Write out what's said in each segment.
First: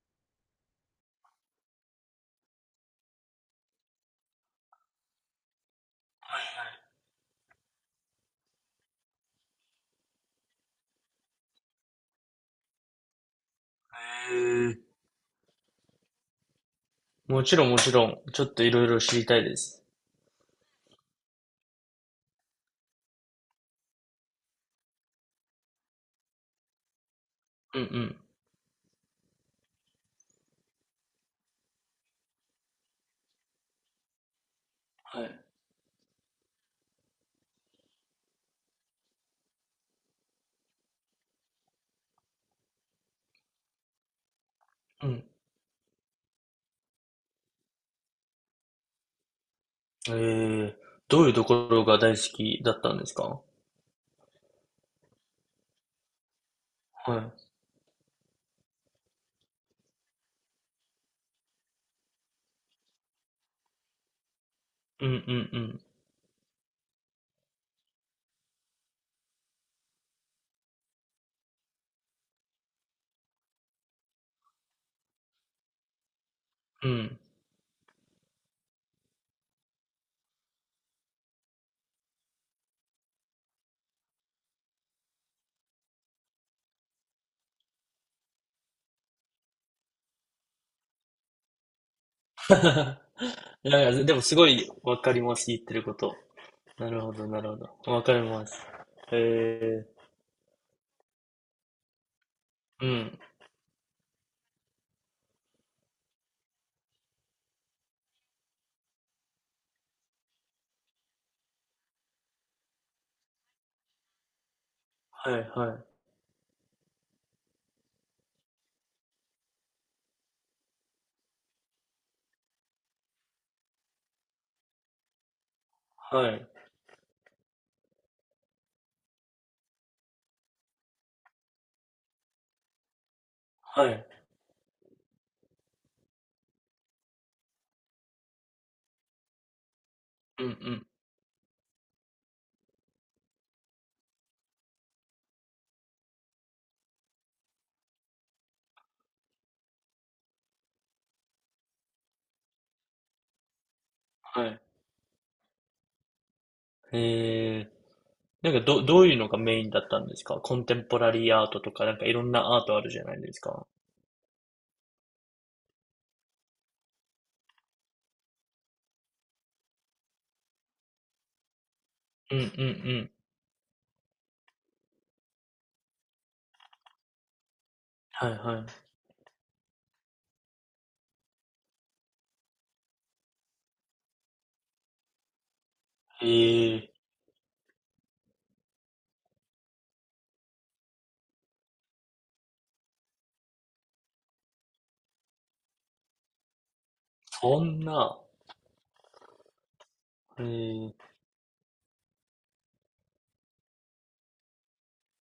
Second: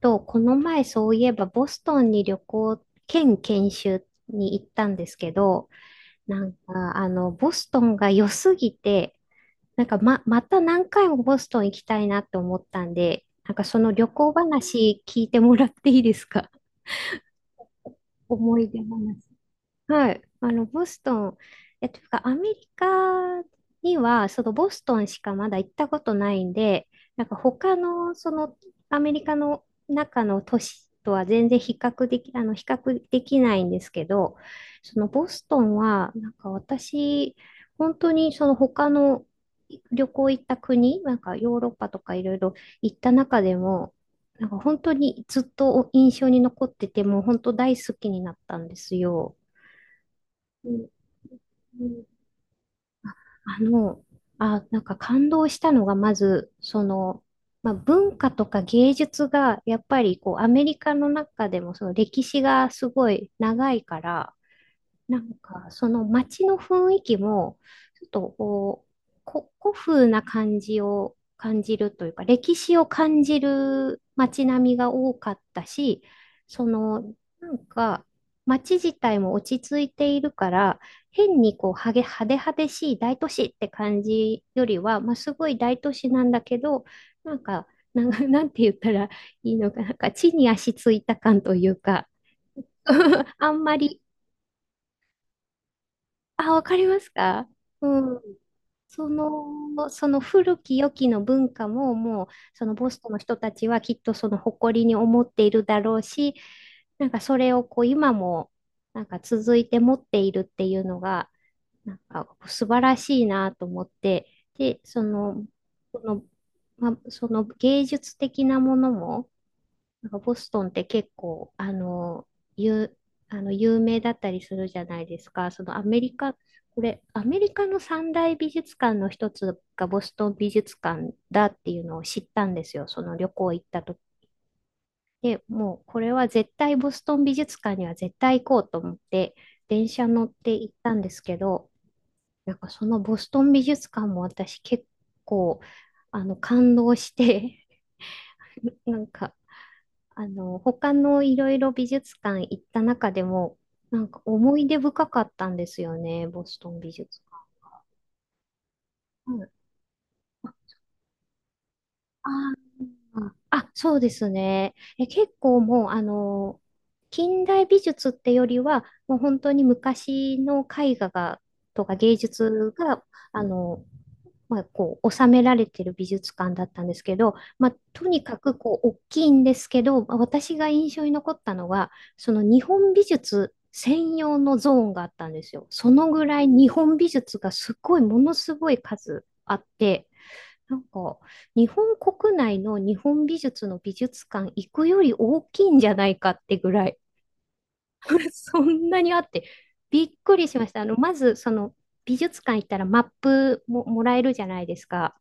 この前そういえばボストンに旅行兼研修に行ったんですけど、はいボストンが良すぎて、また何回もボストン行きたいなって思ったんで、なんかそのは旅行いへえ。話聞いてもらっていいですか？もちろんもちろん、ちょっ思といい出ろいろ知話。りたいです。はい。ボストン、というか、アメリカには、そのボストンしかまだ行ったことないんで、なんか他うの、んアメリカの中の都市とは全然比較でき、あの、比較できないんですけど、そのはボスい。トンは、なんか私、本当にその他の旅行行った国、なんかヨーロッパとかいろいろ行った中でも、なんか本当うん。はにいずっと印象に残ってて、もう本当大好きになったんですよ。うん。えうえ、んどういうところうがん。大好きだったんですか？あの、なんか感動したのが、まず、はい。まあ、文化とか芸術が、やっぱりこう、アメリカの中でも、その歴史がすごい長いから、うんうなんか、んその街の雰囲気も、ちょっとこう、古風な感じを感じるというか、歴史を感じる街並みが多かったし、そうん。うの、ん。なんか、街自体も落ち着いているから、変にこう、派手派手しい大都市って感じよりは、まあ、すごい大都市なんだけど、なんか、なんて言ったらいいのか、なんか、地に足ついた感というか、あんいまやいり。や、でもすごいわかります、言ってること。あ、わかりなまるすほど、なか？るほど。わかうん。ります。そへえ。の、その古き良きの文化ももう、そのうボストンのん。人たちはきっとその誇りに思っているだろうし、なんかそれをこう今もなんか続いて持っているっていうのが、なんか素晴らしいなと思って、で、そはの、いはい。その、まあ、その芸術的なものも、なんかボストンって結構、有、あの有名だったりするじゃないですか。そのアメリはカ、い。これ、アメリカの三大美術館の一つがボストン美術館だっていうのを知ったんですよ。その旅行行ったは時。い。で、もうこれは絶対ボストン美術館には絶対行こうと思って、電車乗っうんうて行っん。たんですけど、なんかそのボストン美術館も私結構、あの、感動して、なんか、あの、他のいろいろ美術館行った中でも、なんかは思い。い出深かったんですよね、ボストン美術館。へえ。どういうのうがん、メインだったんですか？コンテンポラリーアートとか、なんかいろんなあアートあるじゃないですか。結構もう、あの、近代美術ってよりは、もう本当に昔の絵画が、とか芸うんう術が、んあの、まあ、こう収められてる美術館だったんですけど、まあ、とにはかいくはこう大きいんですけど、まあ私が印象に残ったのはその日本美術専用のゾーンがあったんですよ。そのぐい。らい日ええ、本美術がすごいものすごい数あって、なんか日本国内の日本美術の美術館行くより大きいんじゃないかってぐらい、 そんな。そんなにあって、びっくえりしました。あえ、の、まず、その、美術館行ったらマップももらえるじゃないですか。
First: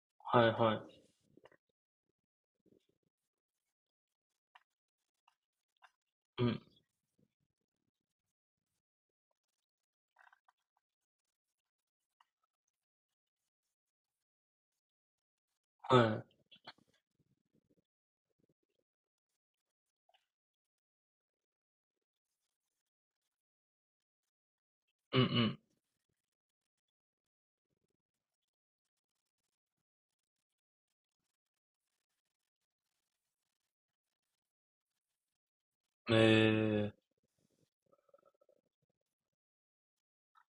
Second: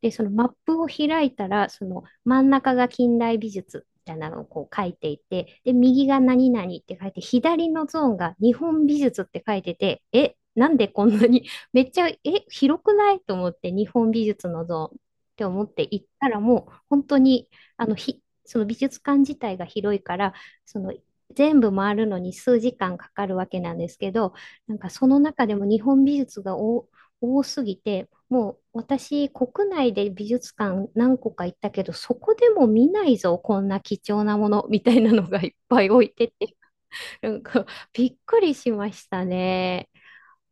で、そのマはッいプはを開いたら、その真ん中が近代美術みたいなのをこう書いていて、で、右がい。う何ん、々って書いて、左のゾーンが日本美術って書いてて、え、なんでこんなに、めっちゃ、え、広くないと思って、日本美術のゾーンって思って行っはたら、もう本当に、その美術館自体が広いから、その全部回るのに数時間かかるわけなんですけど、なんかそのい。う中でんも日本美術が多多すぎて、もう私、国内で美術館何個か行ったけど、そこでも見ないぞ、こんな貴重なものみたいなのがいっぱい置いうん。えてて、え、なんかびっくりしましたね。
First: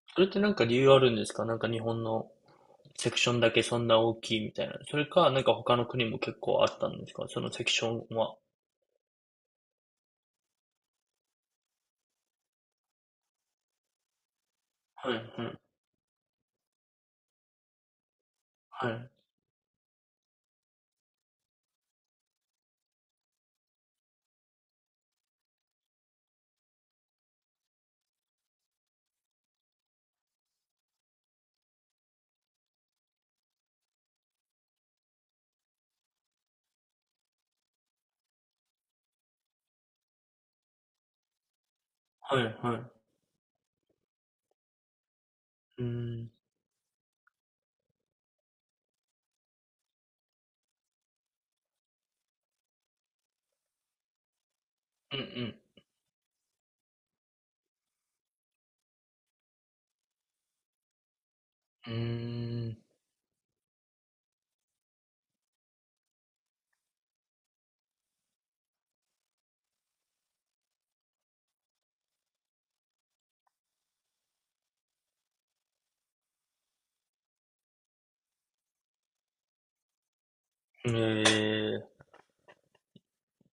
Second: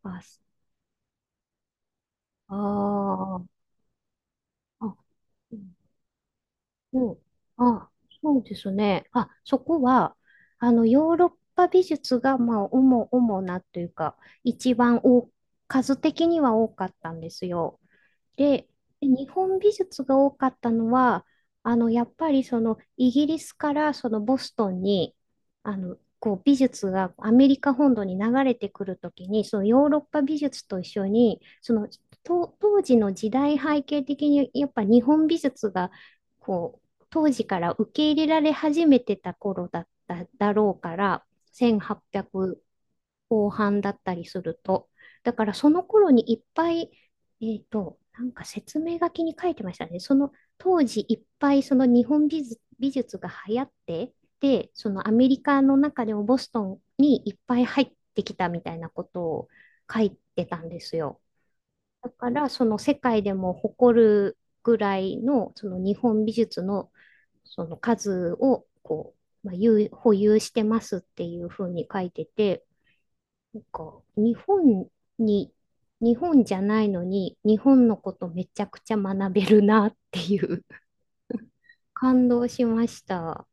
あ、それってなんか理由あるんですか？なんか日本のあセクションーだけそんな大きいみたいな。あ、それか、なんか他の国も結構あったんうですん。か？そのセクシあ、ョンは。そうですね。あ、そこは、あの、ヨーロッパ美術が、まあ、主なというか、一番はい多はい。数的には多かったんですよ。で、はでい。日本美術が多かったのは、あの、やっぱりそのイギリスからそのボストンに、あの、こう美術がアメリカ本土に流れてくるときに、そのヨーロッパ美術と一緒に、と当時の時代背景的にやっぱ日本美術がこう当時から受け入れられ始めてた頃だっただろうから、はい1800はい。後半だったりすると。だからそうの頃ーにん。いっぱい、なんか説明書きに書いてましたね。その当時いっぱいその日本美術、美術が流行って、で、そのアうメリんカの中でもボストンにいっぱい入ってきたみたいなことを書いてたんですよ。うだからそのん。世界でも誇るぐらいのその日本美術のその数をまあ、保有してますっていうふうに書いてて、か、日本に、日本じゃないのに、日本のことめちゃくちゃ学べるなっていう。うーん。ええ、感動しました。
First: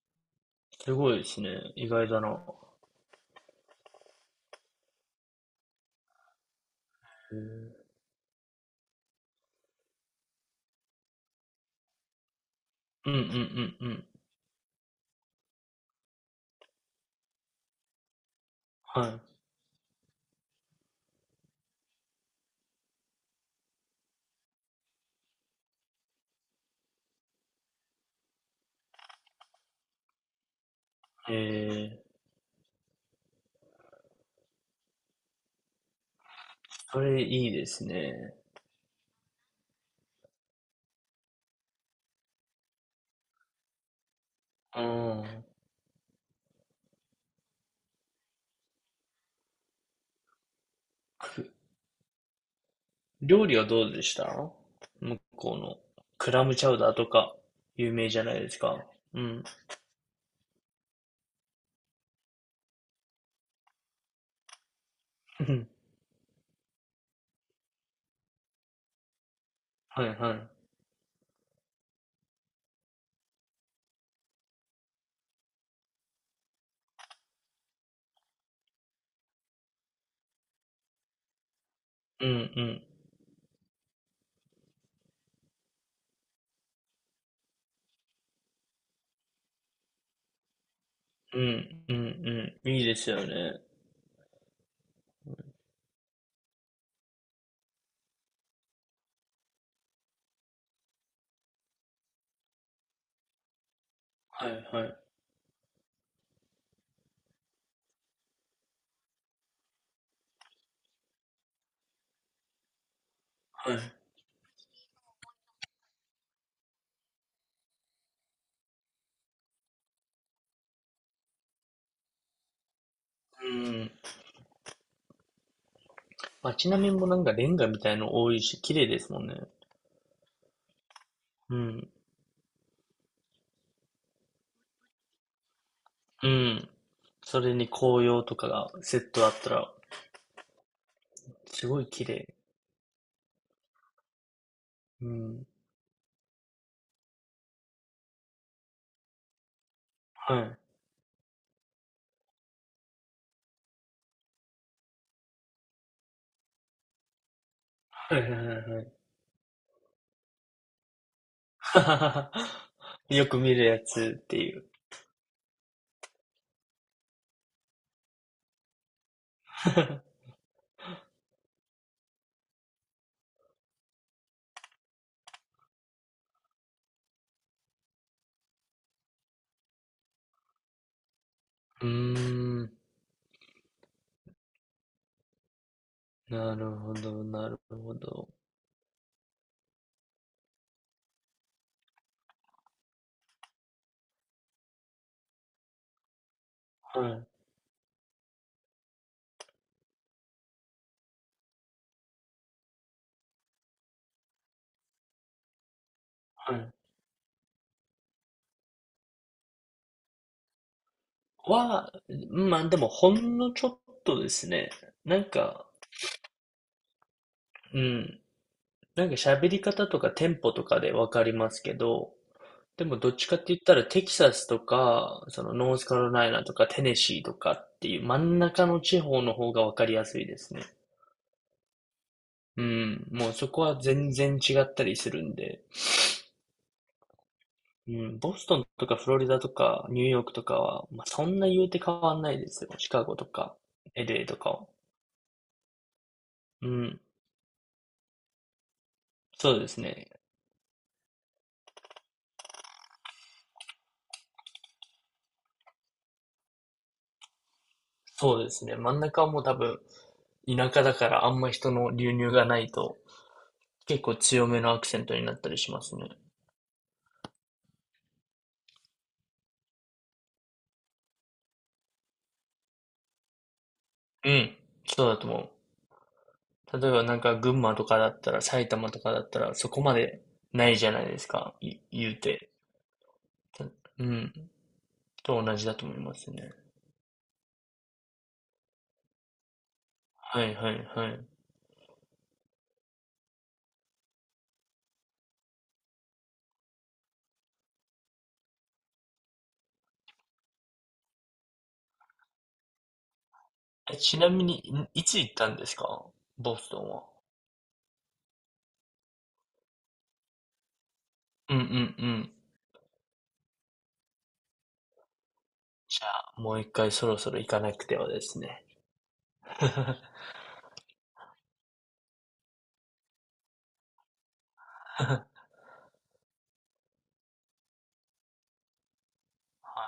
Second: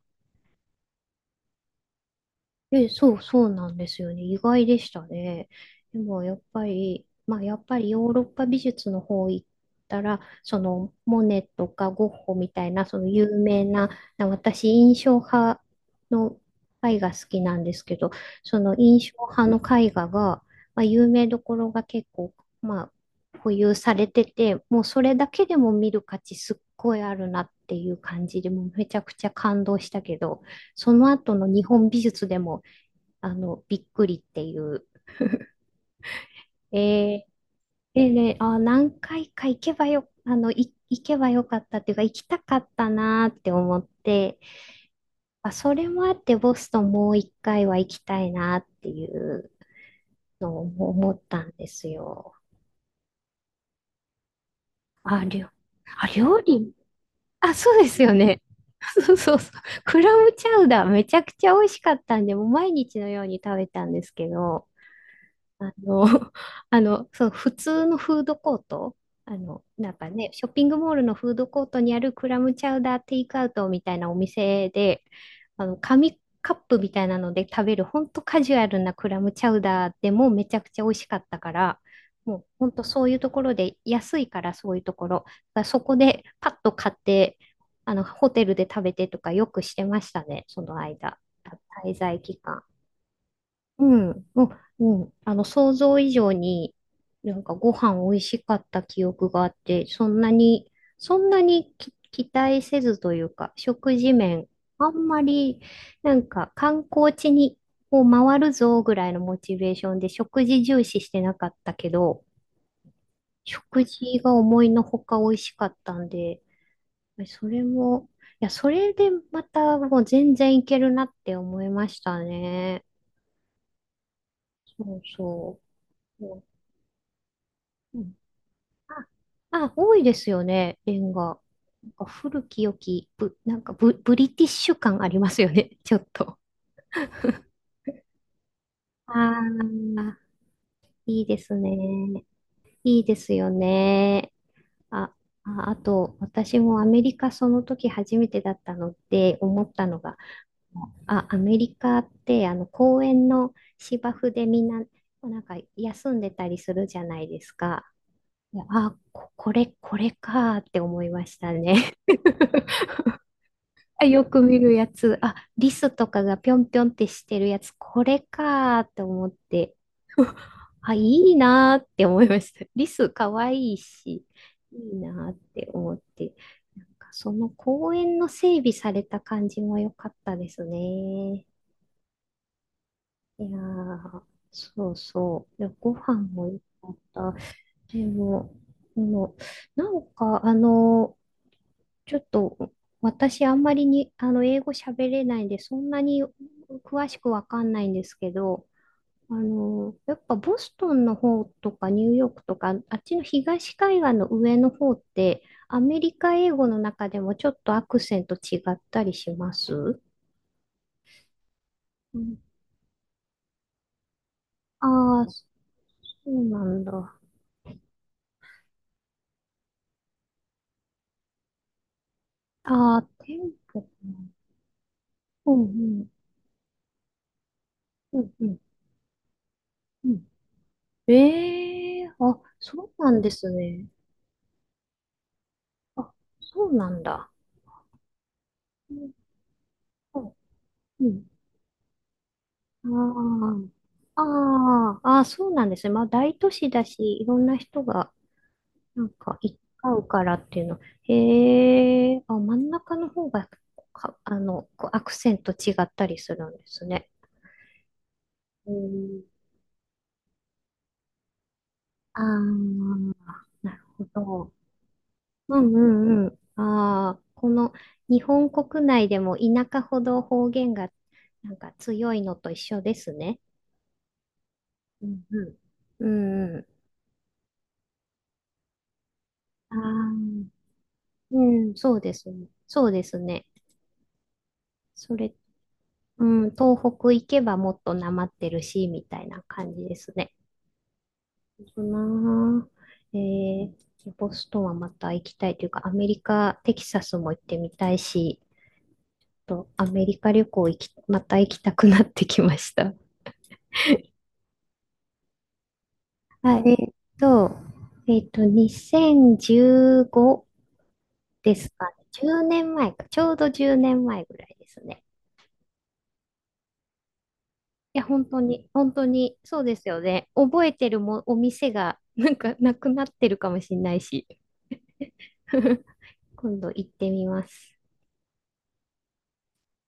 すごいですね。意外だな。へえ、そう、そうなんですよね。意外でしたね。でも、やっぱりえ。ヨーロッパ美術の方行ったら、その、モネとかゴッホみたいな、そのうんうん有名うな、んうん。な私、印象派の絵画好きなんですけど、そのは印象派の絵画が、まあ、有名どころが結構、まあ、保有されてて、もうそれだけでも見る価値すっごいあるなっていう感じで、もうめちゃくちゃ感動したけど、そのい。え後の日本美え、術でも、あの、びっくりっていう。それえー、いいですでね。ね、あ、何回か行けばよかったっていうか、行きたかったなーって思って、うーん。あ、それもあってボストンもう一回は行きたいなっていうのを思ったく、んですよ。料理はどうでした、向あ、りょ、こうの。あ、ク料ラムチ理。ャウダーとか、あ、そうで有す名よじゃなね。いです か。そううそうん。そう。クラムチャウダーめちゃくちゃ美味しかったんで、もう毎日のように食べたんですけど、うん。あの、あの、そう、普通のフードコート、あの、なんはかいね、ショはッピングモールのフードコートにあるクラムチャウダーテイクアウトみたいなお店で、あの、紙カップみたいなので食べる、ほんとカジュアルなクラムチャウダーでもめちゃくちゃ美味しかったから、い。うんうもうほんん。とそういうところで、安いからそういうところ、だからそこでパッと買って、あの、ホテルで食べてとかよくしてましたね、その間、うんう滞ん在期う間。ん。いいですよね。うん、もう、うん、あの、想像以上に、なんかご飯美味しかった記憶があって、そんなに期待せずというか、食事面、はいはあんいまり、なんか観光地にを回るぞぐらいのモチベーションで食事重視してなかったけど、はい。食事が思いのほか美味しかったんで、それも、いや、それでまたもう全然いけるなって思いましたね。うん。そうそう。街並みもなんかレンガみたいうんの多いし、綺麗であ、すもんね。多いですよね、レンガ。うなん。んか古き良き、ぶ、なんかブ、ブリティッシュ感ありますよね、ちょっうと。ん。それに紅葉とかがセットああったら、あ、いいですすごい綺ね。麗。いいですよね。うあ、ん。あと、私もアメリカその時初めてだったので思ったのが、はい。あ、アメリカってあの公園の芝生でみんな、なんか休んでたりするじゃないですか。はいはいいやはあ、いこ、これ、これかーって思いましたね。は い。よく見るやあ、つよってくい見う。るやつ。あ、リスとかがぴょんぴょんってしてるやつ、これかーって思って。あ、いいなーって思いました。リスかわいいし、いいなーって思って。なんかその公園の整備された感じも良かったですね。うーん。いやー、そうそう。でご飯もな良るほかっど、た。なるほでど。も、あの、なんか、あの、ちょっと、私、あんまりに、あの、英語喋れないんで、そんなには詳しい、くわかんないんですけど、あの、やっぱボストンの方とかニューヨークとか、あっちの東海岸の上の方って、アメリカ英は語い。の中でもちょっとアクセント違ったりしますは、うん。まあでもほんのちょっとですね。なああ、んそか、うなんだ。うん。なんか喋り方とかテンポとかでわかりますけど、であもあ、どっちテかってン言ったポらかテな。キサスとか、そうのんうノースカん、ロライナとかテネシーとかっていう真うんんうん、中の地方の方がわかりやうすいん。ですね。うそうん。なんもでうそすこはね。全然違ったりするんで。あ、そうなんだ。うん、ボストンとうかフんロリダとかニューヨークとかは、うまあ、そん。んな言うて変わんないですよ。シカゴとか、ああ、LA とかは。ああ、ああ、そうなんですね。まあ、大都う市だし、ん、いろんな人が、なんか、行そきうです交うね。からっていうの。へえ、あ、真ん中の方が、か、あの、こうアクセント違ったりするんですね。そうですうね。真ん中ん。はもう多分、田舎だからあんま人の流あ入がないあ、と、なる結ほ構強ど。めのアクセントになったうりしんうますね。んうん。ああ、日本国内でも田舎ほど方言が、なんか強いのと一緒ですね。うん、そううだんとう思ん。うんうん。う。例えばなんか群馬とかだったら、埼玉とかだったら、そあこまであ。ないじゃないですうか、ん、いそうで言うすね。て。そうですね。た、うん、それ、と同じだと思いまうすん、ね。東北行けばもっとなまってるし、みたいな感じですね。はいはいはい。そうなあえーボストンはまた行きたいというか、アメリカ、テキサスも行ってみたいし、と、アメリカ旅行また行きたくなってきました。え、ちなみに、んいつ行ったんですか、 ボはい、スえトーンっは。と、2015年うでんうんうすかね。ん。年前か、ちょうど10年前ぐらいですね。じゃあ、もう一回そろそろ行かなくていや、はで本す当ね。に、本当に、そうですよ ね。覚えてるも、お店が、なんか、なくなってるかもしれないし。今度行ってみます。